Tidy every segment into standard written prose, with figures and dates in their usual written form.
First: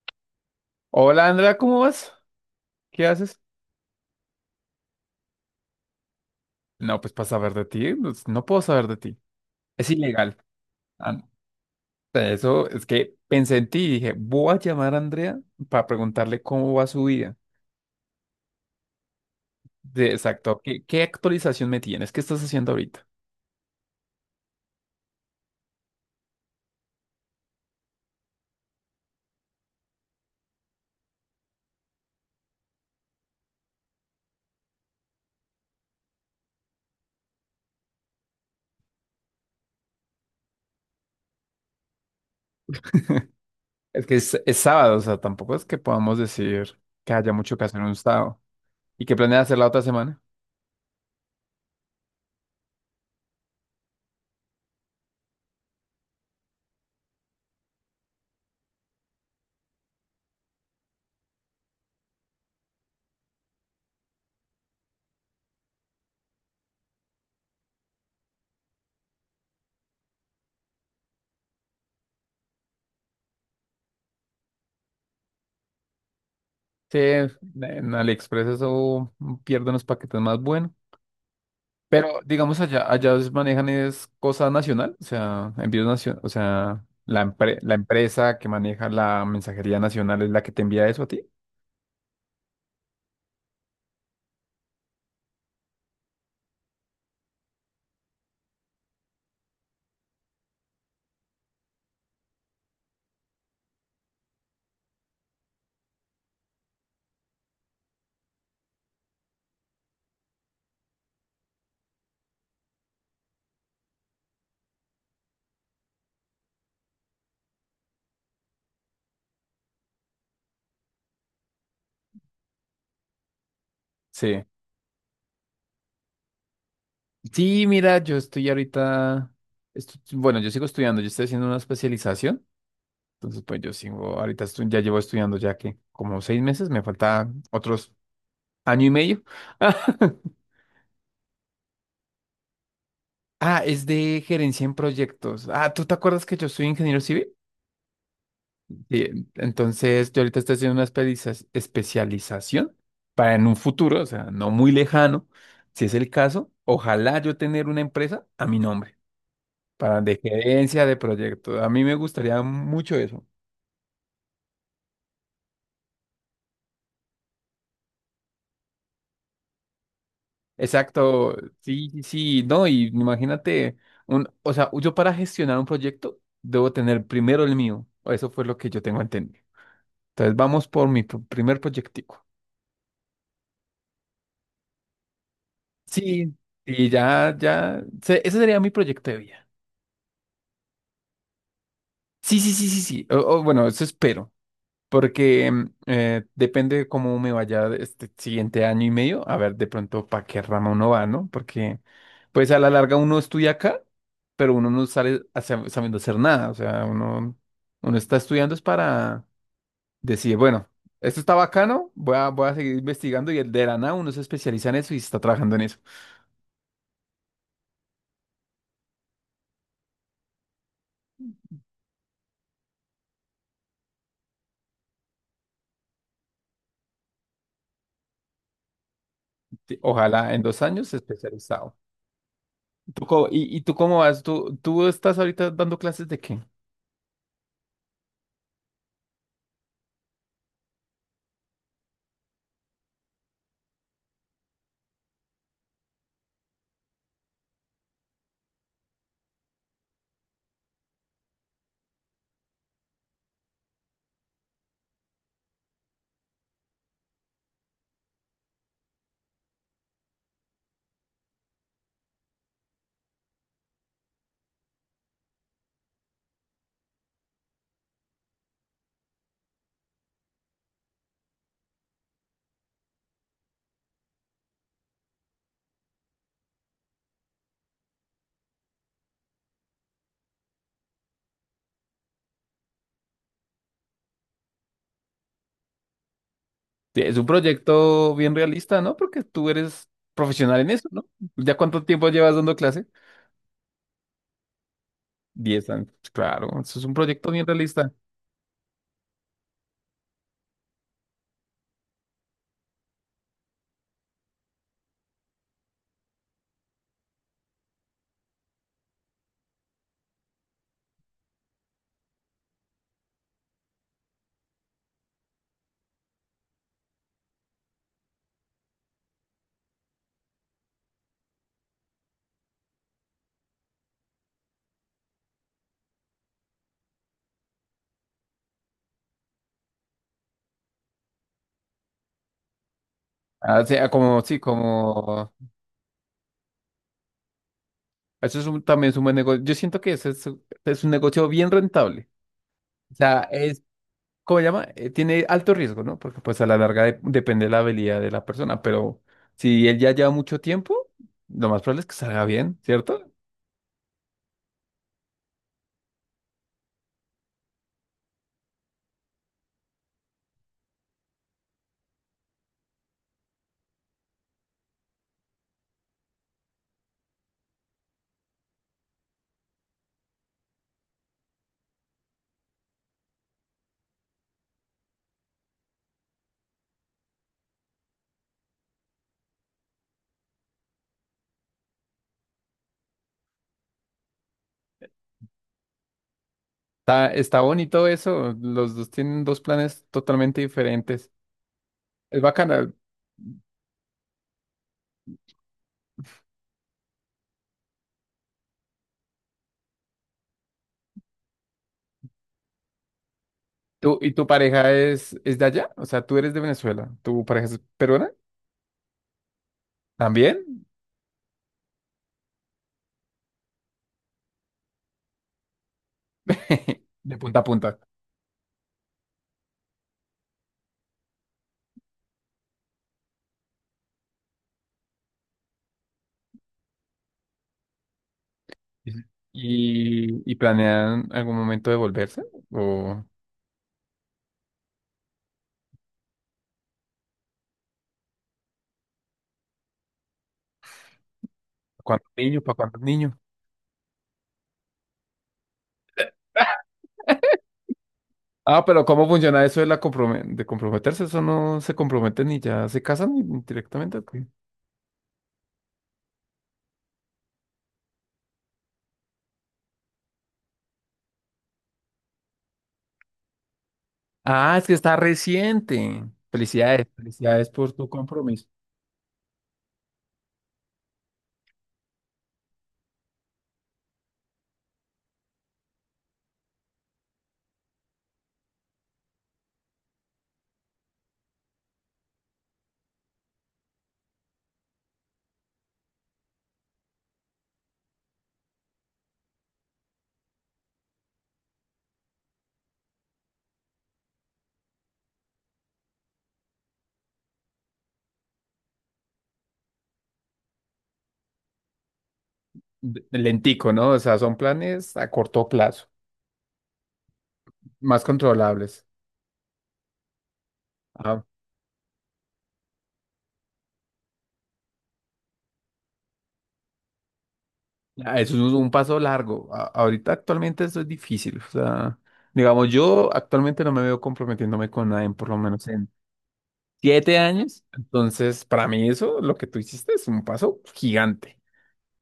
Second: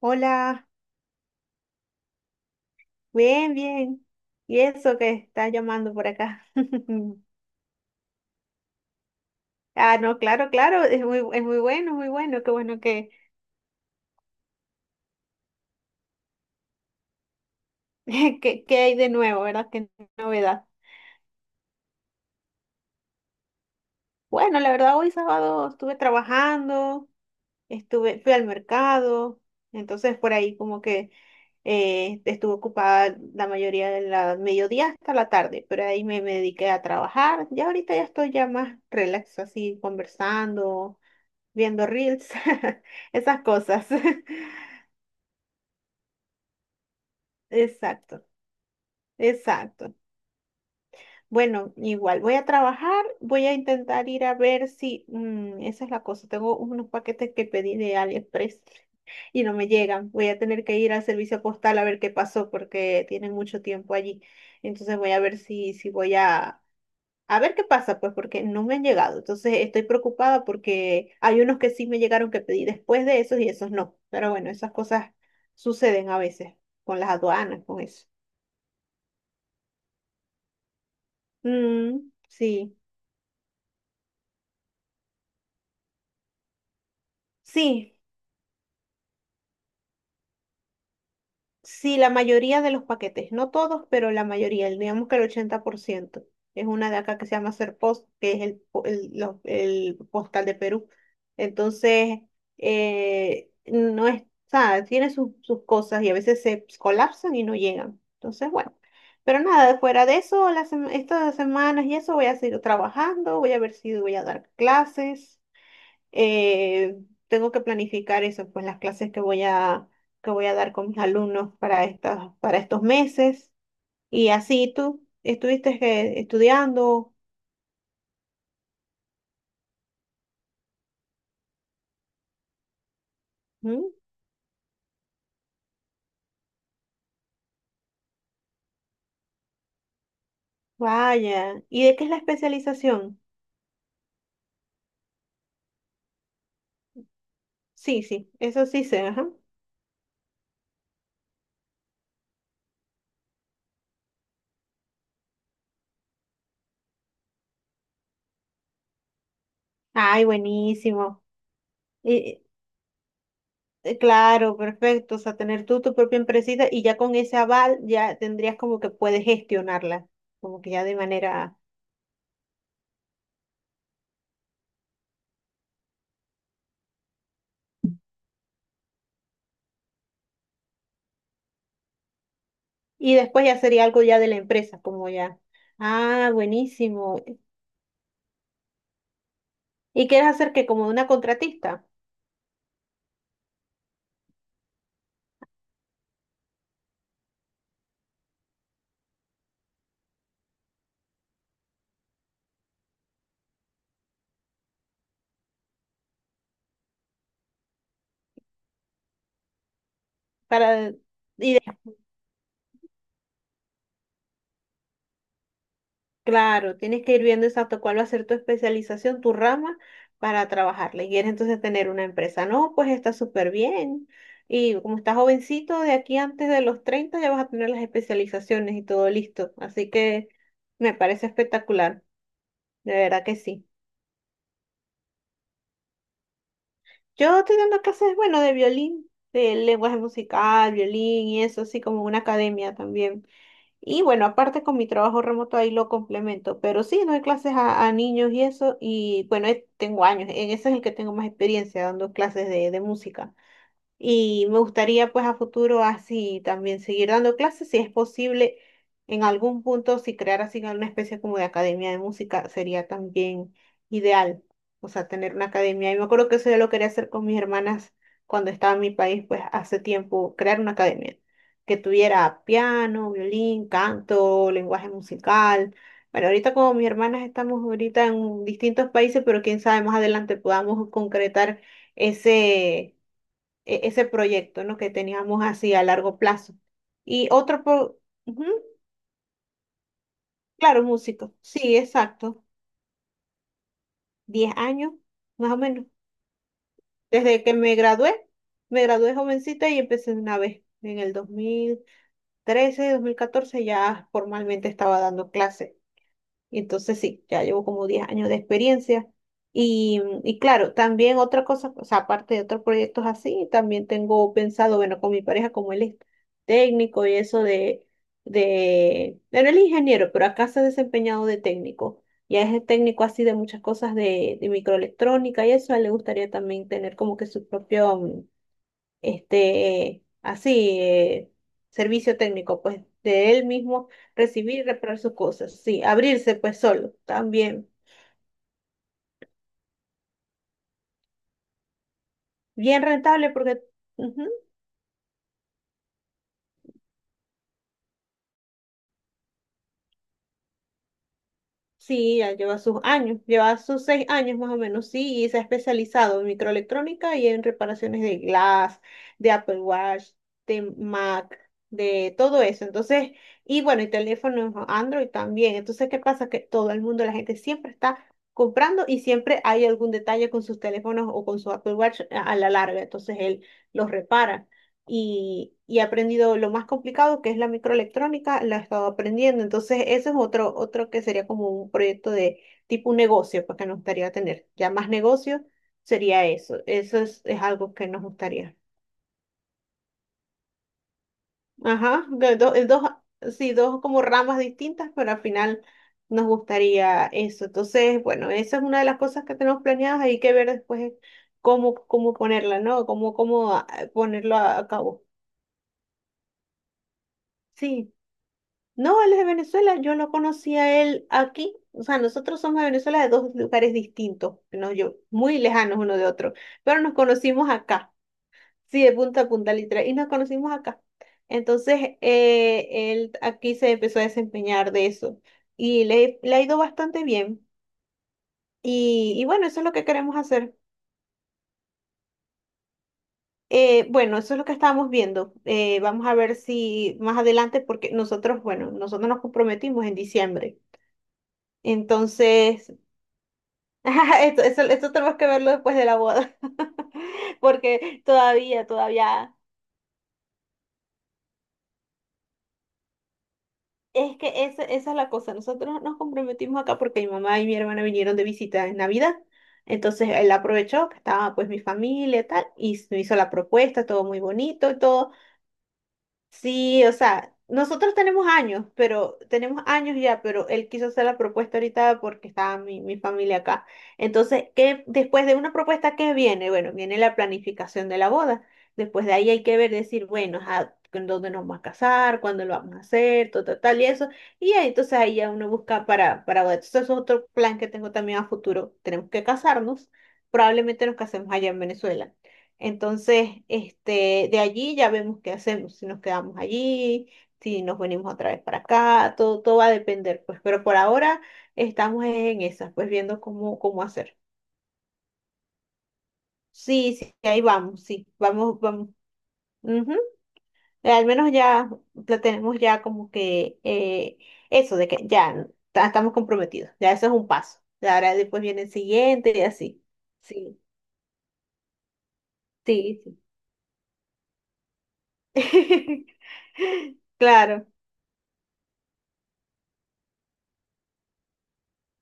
Hola, Hola Andrea, ¿cómo vas? ¿Qué haces? bien, bien. ¿Y eso que estás llamando por acá? No, pues para saber de ti, pues, no puedo saber de ti. Es Ah, no, ilegal. claro, claro, es Ah, muy, es muy bueno, muy bueno, qué eso bueno es que, que pensé en ti y dije, voy a llamar a Andrea para preguntarle cómo va su vida. que hay de nuevo, ¿verdad? Qué De exacto, novedad. ¿qué actualización me tienes? ¿Qué estás haciendo ahorita? Bueno, la verdad, hoy sábado estuve trabajando, fui al mercado, entonces por ahí como que estuve ocupada la mayoría de la mediodía hasta la tarde, pero ahí me dediqué a trabajar. Ya ahorita ya estoy ya más relax, así conversando viendo reels, esas cosas. Es que es sábado, o sea, tampoco es que podamos decir que haya mucho que hacer en un Exacto, estado. ¿Y qué planeas hacer la otra exacto. semana? Bueno, igual voy a trabajar, voy a intentar ir a ver si, esa es la cosa, tengo unos paquetes que pedí de AliExpress y no me llegan. Voy a tener que ir al servicio postal a ver qué pasó porque tienen mucho tiempo allí. Entonces voy a ver si voy a ver qué pasa, pues, porque no me han llegado. Entonces estoy preocupada porque hay unos que sí me llegaron que pedí después de esos y esos no. Pero bueno, esas cosas suceden a veces Sí, con las aduanas, con en eso. AliExpress eso pierde unos paquetes más buenos. Mm, Pero digamos sí, allá os manejan es cosa nacional, o sea, envíos nacionales, o sea, la sí. empresa que maneja la mensajería nacional es la que te envía eso a ti. Sí, la mayoría de los paquetes, no todos, pero la mayoría, digamos que el 80% es una de acá que se llama Serpost, que es el, po- el, lo- el postal de Perú. Entonces, no es, o sea, tiene sus cosas y a veces se pues, colapsan y no llegan. Entonces, bueno, pero nada, fuera de eso, estas semanas y eso voy a seguir trabajando, voy a ver si voy a dar clases, eh, tengo que planificar eso, pues las clases que voy a dar con mis alumnos para para estos meses. Y Sí. así tú estuviste estudiando. Sí, mira, yo estoy ahorita, bueno, yo sigo estudiando, yo estoy haciendo una especialización. Entonces, pues yo ¿Mm? sigo, ahorita ya llevo estudiando ya que como 6 meses, me falta otros año y medio. Vaya. ¿Y de qué es la especialización? Ah, es de gerencia en proyectos. Ah, ¿tú te acuerdas que yo soy ingeniero civil? Sí, sí, eso sí sé, Sí, ajá. entonces yo ahorita estoy haciendo una especialización para en un futuro, o sea, no muy lejano, si es el caso, ojalá yo tener una empresa a mi nombre, para de Ay, gerencia de buenísimo. proyectos. A mí me gustaría Y, mucho eso. Claro, perfecto. O sea, tener tú tu propia empresita y ya con ese aval ya tendrías como que puedes gestionarla, como que ya de Exacto, manera. sí, sí, sí, no, y imagínate, un, o sea, yo para gestionar un proyecto debo tener primero el mío, o eso fue lo que yo tengo entendido. Entonces vamos por mi primer proyectico. Y después ya sería algo ya de la empresa, como ya. Ah, Sí, y buenísimo. ya, ya, ese sería mi proyecto de vida. ¿Y quieres hacer que como una contratista? Sí, sí, sí, sí, sí, o, bueno, eso espero. Porque depende cómo me vaya este siguiente año y medio, a ver de pronto para qué rama uno va, ¿no? Porque pues a la larga uno estudia acá, pero uno no sale sabiendo hacer nada, o sea, uno, uno está estudiando es para decir, bueno, Para, esto está y de- bacano, voy a seguir investigando y el de la nada uno se especializa en eso y está trabajando en eso. claro, tienes que ir viendo exacto cuál va a ser tu especialización, tu rama para trabajarla. Y quieres entonces tener una empresa. No, pues está súper bien. Y como estás jovencito, de aquí antes de los 30 ya vas a tener las especializaciones y todo listo. Sí, Así que ojalá en 2 años me parece especializado. espectacular. De ¿Tú, verdad co- que y, ¿Y sí. tú cómo vas? ¿Tú estás ahorita dando clases de qué? Yo tenía una clases, bueno, de violín, de lenguaje musical, violín y eso, así como una academia también. Y bueno, aparte con mi trabajo remoto ahí lo complemento, pero sí, doy clases a niños y eso, y bueno, tengo años, en ese es el que tengo más experiencia dando clases de música. Y me gustaría pues a futuro así también seguir dando clases, si es posible en algún punto, si crear así una especie como de academia de música sería también ideal, o sea, tener una academia. Y me acuerdo que eso yo lo quería hacer con mis hermanas cuando estaba en mi país, pues hace tiempo, crear una academia que tuviera piano, violín, canto, lenguaje musical. Bueno, ahorita como mis hermanas estamos ahorita en distintos países, pero quién sabe, más adelante podamos concretar ese ese proyecto, ¿no? Que teníamos así a largo plazo. Sí, es un Y otro, pro- proyecto bien ujú, realista, ¿no? Porque tú eres profesional en claro, eso, ¿no? músico, ¿Ya sí, cuánto tiempo llevas exacto, dando clase? 10 años, más o Diez menos. años. Pues, claro, eso es un proyecto Desde bien que realista. Me gradué jovencita y empecé de una vez. En el dos mil trece, 2014 ya formalmente estaba dando clases. Y entonces sí, ya llevo como 10 años de experiencia. Y claro, también otra cosa, o sea, aparte de otros proyectos así, también tengo pensado, bueno, con mi pareja, como él es técnico y eso bueno, él es ingeniero, pero acá se ha desempeñado de técnico. Ya es el técnico así de muchas cosas de microelectrónica y eso, a él le gustaría también tener como que su propio, este, así, servicio técnico, pues de él Ah, o mismo sea, como, sí, recibir y reparar sus como... cosas, sí, abrirse pues solo, también, también es un buen negocio. Yo siento que es un negocio bien rentable. bien O sea, rentable porque, es, ujú, ¿cómo se llama? Tiene alto riesgo, ¿no? Porque pues a la larga depende de la habilidad de la persona, pero si él ya lleva mucho tiempo, lo más probable es que sí, salga ya lleva bien, sus ¿cierto? años, lleva sus 6 años más o menos, sí, y se ha especializado en microelectrónica y en reparaciones de Glass, de Apple Watch, de Mac, de todo eso. Entonces, y bueno, y teléfonos Android también. Entonces, ¿qué pasa? Que todo el mundo, la gente siempre está comprando y siempre hay algún detalle con sus teléfonos o con su Apple Watch a la larga. Entonces, él los repara y he aprendido lo más complicado que es la microelectrónica, la he estado aprendiendo. Entonces, ese es otro que sería como un proyecto de tipo un negocio, pues, que nos gustaría tener. Ya más negocio sería eso. Eso Está, es, está es algo bonito que nos eso. gustaría. Los dos tienen dos planes totalmente diferentes. Ajá, Es bacana. dos, sí, dos como ramas distintas, pero al final nos gustaría eso. Entonces, bueno, esa es una de las cosas que tenemos planeadas. Hay que ver después cómo ponerla, ¿no? Cómo, cómo ah, ¿Y tu ponerlo a pareja cabo. es de allá? O sea, tú eres de Venezuela. ¿Tu pareja es Sí. peruana? No, él es de Venezuela, yo lo conocí ¿También? a él aquí, o sea, nosotros somos de Venezuela de dos lugares distintos, no yo, muy lejanos uno de otro, pero nos De punta a conocimos punta. acá, sí, de punta a punta literal, y nos conocimos acá. Entonces, él aquí se empezó a desempeñar de eso y le ha ido bastante bien. Sí. Y bueno, eso es lo que queremos Y hacer. planean algún momento de volverse? ¿O Bueno, eso es lo que estábamos viendo. Vamos a ver si más adelante, porque nosotros, bueno, nosotros nos comprometimos en diciembre. cuántos niños? ¿Para Entonces, cuántos niños? Esto tenemos que verlo después de la boda, porque Ah, todavía, pero ¿cómo todavía, funciona eso de, de comprometerse? Eso no se comprometen y ya se casan directamente. ¿O es qué? que esa es la cosa, nosotros nos comprometimos acá porque mi mamá y mi hermana vinieron de visita en Navidad, entonces él aprovechó que estaba pues mi familia y tal, y me hizo la propuesta, todo muy Ah, es bonito que y está todo. reciente. Sí, Felicidades, o sea, felicidades por tu nosotros tenemos compromiso. años, pero tenemos años ya, pero él quiso hacer la propuesta ahorita porque estaba mi, familia acá. Entonces, después de una propuesta, ¿qué viene? Bueno, viene la planificación de la boda. Después de ahí hay que ver, decir, bueno, ajá, ¿en dónde nos vamos a casar? ¿Cuándo lo vamos a hacer? Todo, tal, tal y eso. Y ahí, entonces ahí ya uno busca para boda. Entonces, eso es otro plan que tengo también a futuro. Tenemos que casarnos. Probablemente nos casemos allá en Venezuela. Entonces, este, de allí ya vemos qué hacemos, si nos quedamos allí, si nos venimos otra vez para acá, todo, todo va a depender, pues, pero por ahora estamos en esas, pues viendo cómo, Lentico, cómo ¿no? O hacer. sea, son planes a corto plazo, Sí, sí, ahí vamos, más sí, vamos, controlables. vamos. Ujú. Al Ah, menos ya la tenemos ya como que, eso de que ya estamos comprometidos, ya eso es un paso. Ya ahora ah, eso es después un viene un el paso siguiente y largo. Así. Ahorita Sí, actualmente eso es difícil. O sea, digamos, sí, yo sí. actualmente no me veo comprometiéndome con nadie, por lo menos en 7 años. Claro. Entonces, para mí eso, lo que tú hiciste es un paso gigante.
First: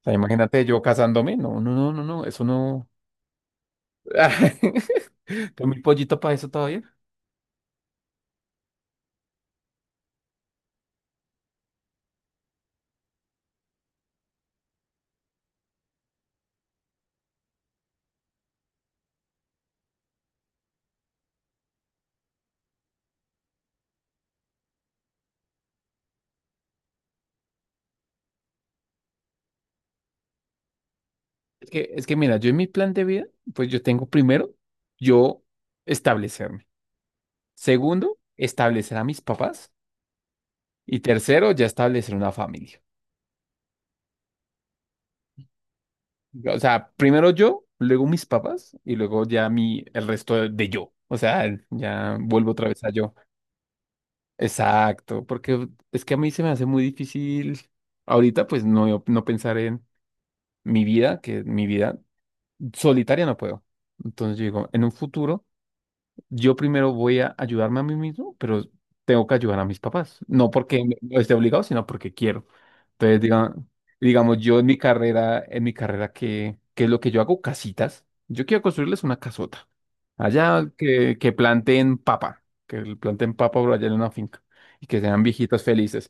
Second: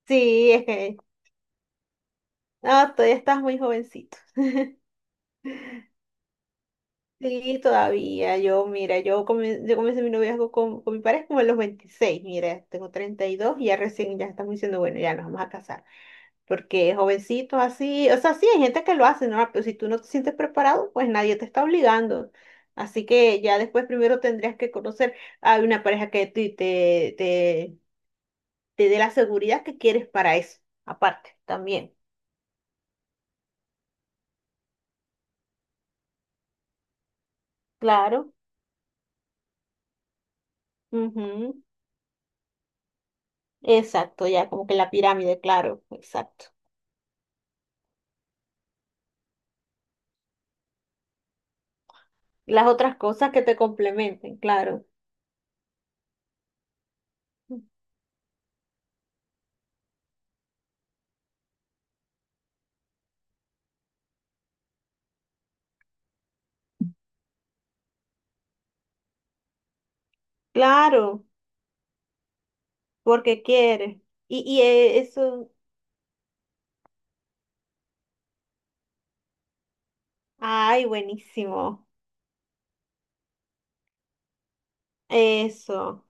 O sea, Sí, imagínate es yo que casándome. No, no, no, no, no, eso no. no, todavía estás muy jovencito. Tengo mi pollito para eso todavía. Sí, todavía. Yo, mira, yo comencé mi noviazgo con mi pareja como a los 26. Mira, tengo 32 y dos y ya recién ya estamos diciendo, bueno, ya nos vamos a casar. Porque jovencitos así, o sea, sí, hay gente que lo hace, ¿no? Pero si tú no te sientes preparado, pues nadie te está obligando. Así que ya después primero tendrías que conocer a una pareja que te dé la seguridad que quieres para eso, aparte, Es que, también. es que mira, yo en mi plan de vida, pues yo tengo primero, yo establecerme. Segundo, Claro. establecer a mis papás. Y tercero, Ujú. ya establecer una familia. Exacto, ya como que la pirámide, claro, exacto. O sea, primero yo, luego mis papás y luego ya mi, el resto de, yo. O sea, ya vuelvo Las otra vez a otras yo. cosas que te complementen, claro. Exacto, porque es que a mí se me hace muy difícil ahorita, no pensar en mi vida, que mi vida solitaria no puedo. Entonces yo digo, en un futuro, yo primero voy a ayudarme a mí mismo, pero tengo que ayudar a mis papás. No porque no Claro, esté obligado, sino porque quiero. Entonces, porque quieres. digamos, Y, yo y eh, eso, en mi carrera, ¿qué es lo que yo hago? Casitas. Yo quiero construirles una casota. Allá ay, que, buenísimo. Que planten papa por allá en una finca y que sean viejitos Eso. felices.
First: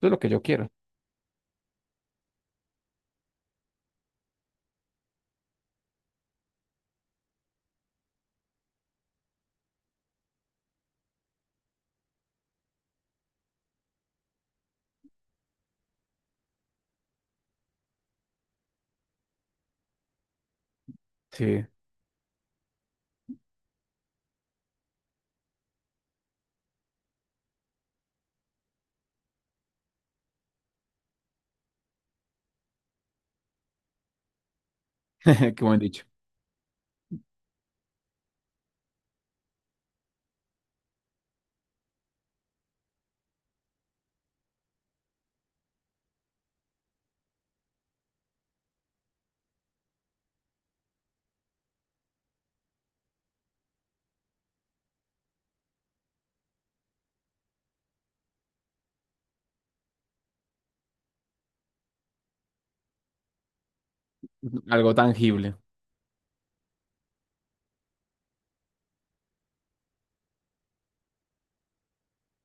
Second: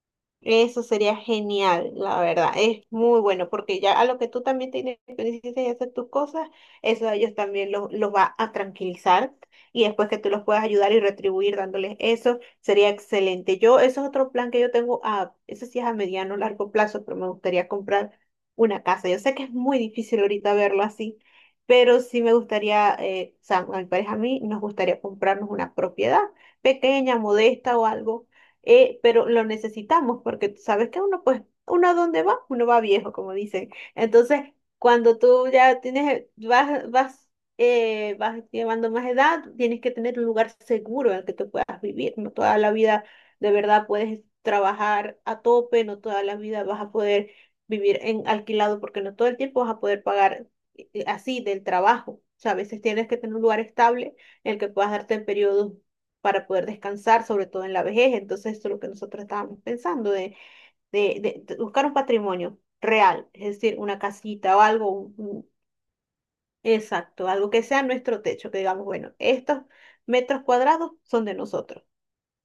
Eso es lo que yo quiero. Eso sería genial, la verdad. Es muy bueno porque ya a lo que tú también te independices y hacer tus cosas, eso a ellos también los va a tranquilizar y después que tú los puedas ayudar y retribuir dándoles eso, sería excelente. Yo, eso es otro plan que yo tengo a, eso sí es a mediano, largo plazo, pero me gustaría comprar una casa. Yo sé que es muy difícil ahorita verlo así, Sí, pero sí me gustaría, o sea, a mi pareja a mí nos gustaría comprarnos una propiedad pequeña, modesta o algo, pero lo necesitamos porque tú sabes que uno, pues, uno a dónde va, uno va viejo, como dicen. Entonces, cuando tú qué buen ya dicho. tienes, vas llevando más edad, tienes que tener un lugar seguro en el que tú puedas vivir. No toda la vida de verdad puedes trabajar a tope, no toda la vida vas a poder vivir en alquilado porque no todo el tiempo vas a poder pagar, así del trabajo. O sea, a veces tienes que tener un lugar estable en el que puedas darte en periodos para poder descansar, sobre todo en la vejez. Entonces, esto es lo que nosotros estábamos pensando, de, de, buscar un patrimonio real, es decir, una casita o algo, Algo tangible. Exacto, algo que sea nuestro techo, que digamos, bueno, estos metros cuadrados son de nosotros.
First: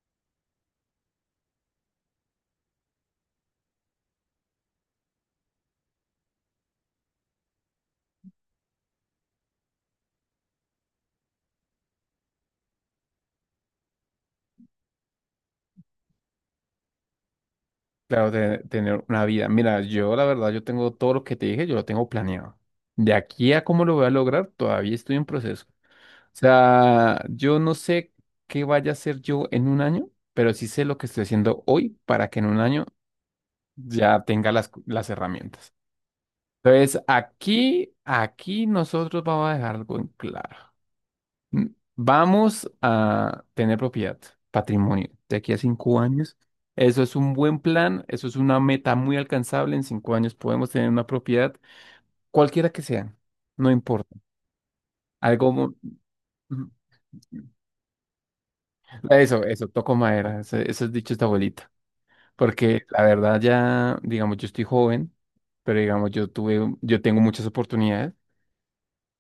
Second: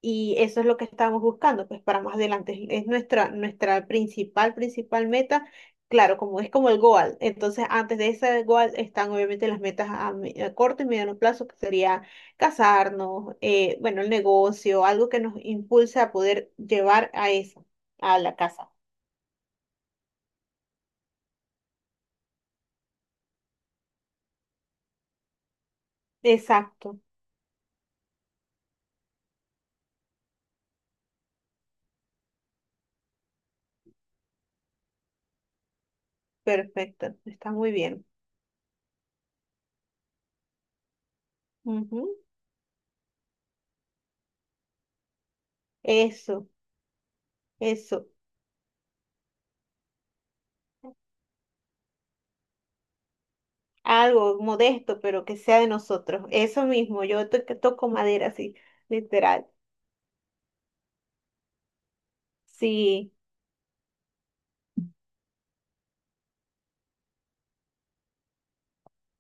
Y eso es lo que estábamos buscando, pues para más adelante. Es nuestra principal, principal meta. Claro, como es como el goal. Entonces, antes de ese goal están obviamente las metas a corto y mediano plazo, que sería casarnos, bueno, el negocio, algo que nos impulse a poder llevar a eso, a Claro, la casa. tener una vida. Mira, yo la verdad, yo tengo todo lo que te dije, yo lo tengo planeado. De aquí a cómo lo voy a lograr, todavía estoy en proceso. O Exacto, sea, yo no sé qué vaya a hacer yo en un año, pero sí sé lo que estoy haciendo hoy para que en un año ya tenga las herramientas. Entonces, perfecto, está muy bien. aquí nosotros vamos a dejar algo en claro. Mm, Ujú, vamos a tener propiedad, patrimonio, de aquí a 5 años. eso, Eso es un buen plan, eso. eso es una meta muy alcanzable. En 5 años podemos tener una propiedad, cualquiera que sea, no importa. Algo modesto, pero que Algo, sea de nosotros. Eso ujú. mismo, yo, que toco madera, así. Eso, Literal. eso, toco madera, ese es dicho esta abuelita. Porque la Sí, verdad ya, digamos, yo estoy joven, pero digamos, yo tengo muchas oportunidades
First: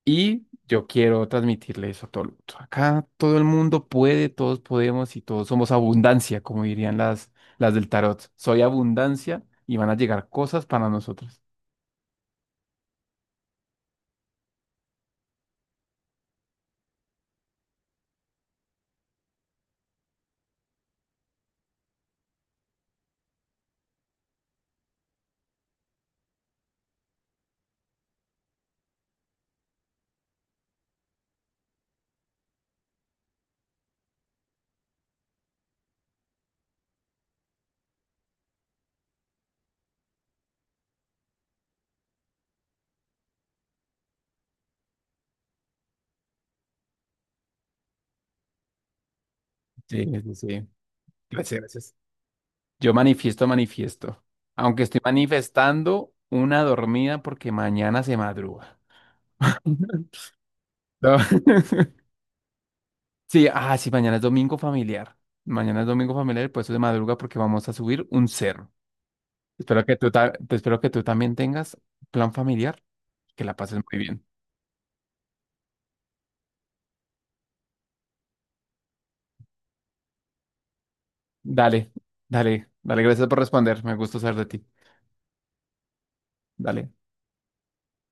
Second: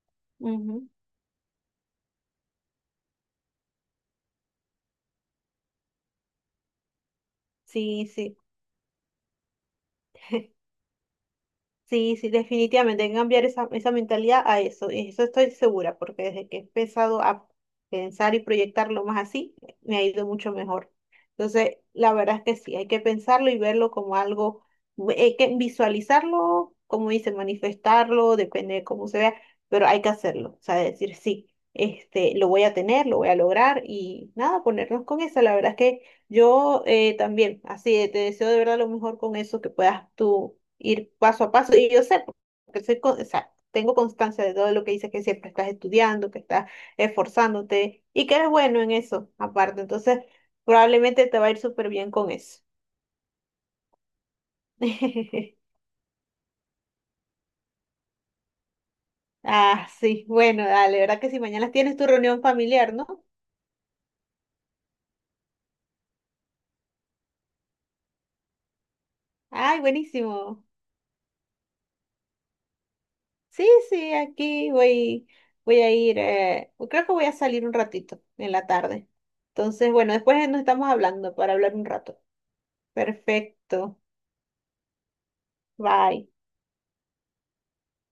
y yo ujú, quiero transmitirle eso a todo el mundo. Acá todo el mundo puede, todos podemos y todos somos abundancia, como dirían las del sí, tarot. sí. Soy abundancia y van a llegar cosas para nosotros. Sí, sí, definitivamente hay que cambiar esa mentalidad a eso. Y eso estoy segura, porque desde que he empezado a pensar y proyectarlo más así, me ha ido mucho mejor. Entonces, la verdad es que sí, hay que pensarlo y verlo como algo, hay que visualizarlo, como dice, manifestarlo, depende de cómo se vea, pero hay que hacerlo. O sea, decir sí, este, lo voy a tener, lo voy a lograr y nada, ponernos con eso. La verdad es que yo, también, así, te deseo de verdad lo mejor con eso que puedas tú ir paso a paso. Y yo sé, porque o sea, tengo constancia de todo lo que dices, que siempre estás estudiando, que estás esforzándote y que eres bueno en eso, aparte. Sí, Entonces, sí, sí. probablemente te va a ir Gracias, súper gracias. bien con eso. Yo manifiesto, manifiesto. Aunque estoy manifestando una dormida porque mañana se madruga. Ah, sí, bueno, dale, No. ¿verdad que si mañana tienes tu reunión familiar, ¿no? Sí, ah, sí, mañana es domingo familiar. Mañana es domingo familiar, y por eso de madruga porque vamos a subir un cerro. Ay, Espero que tú, te buenísimo. espero que tú también tengas plan familiar, que la Sí, pases muy sí, bien. aquí voy, voy a ir, creo que voy a salir un ratito en la tarde. Entonces, bueno, después nos estamos hablando para hablar un Dale, rato. dale, dale, gracias por responder. Me Perfecto. gusta saber de ti. Bye. Dale.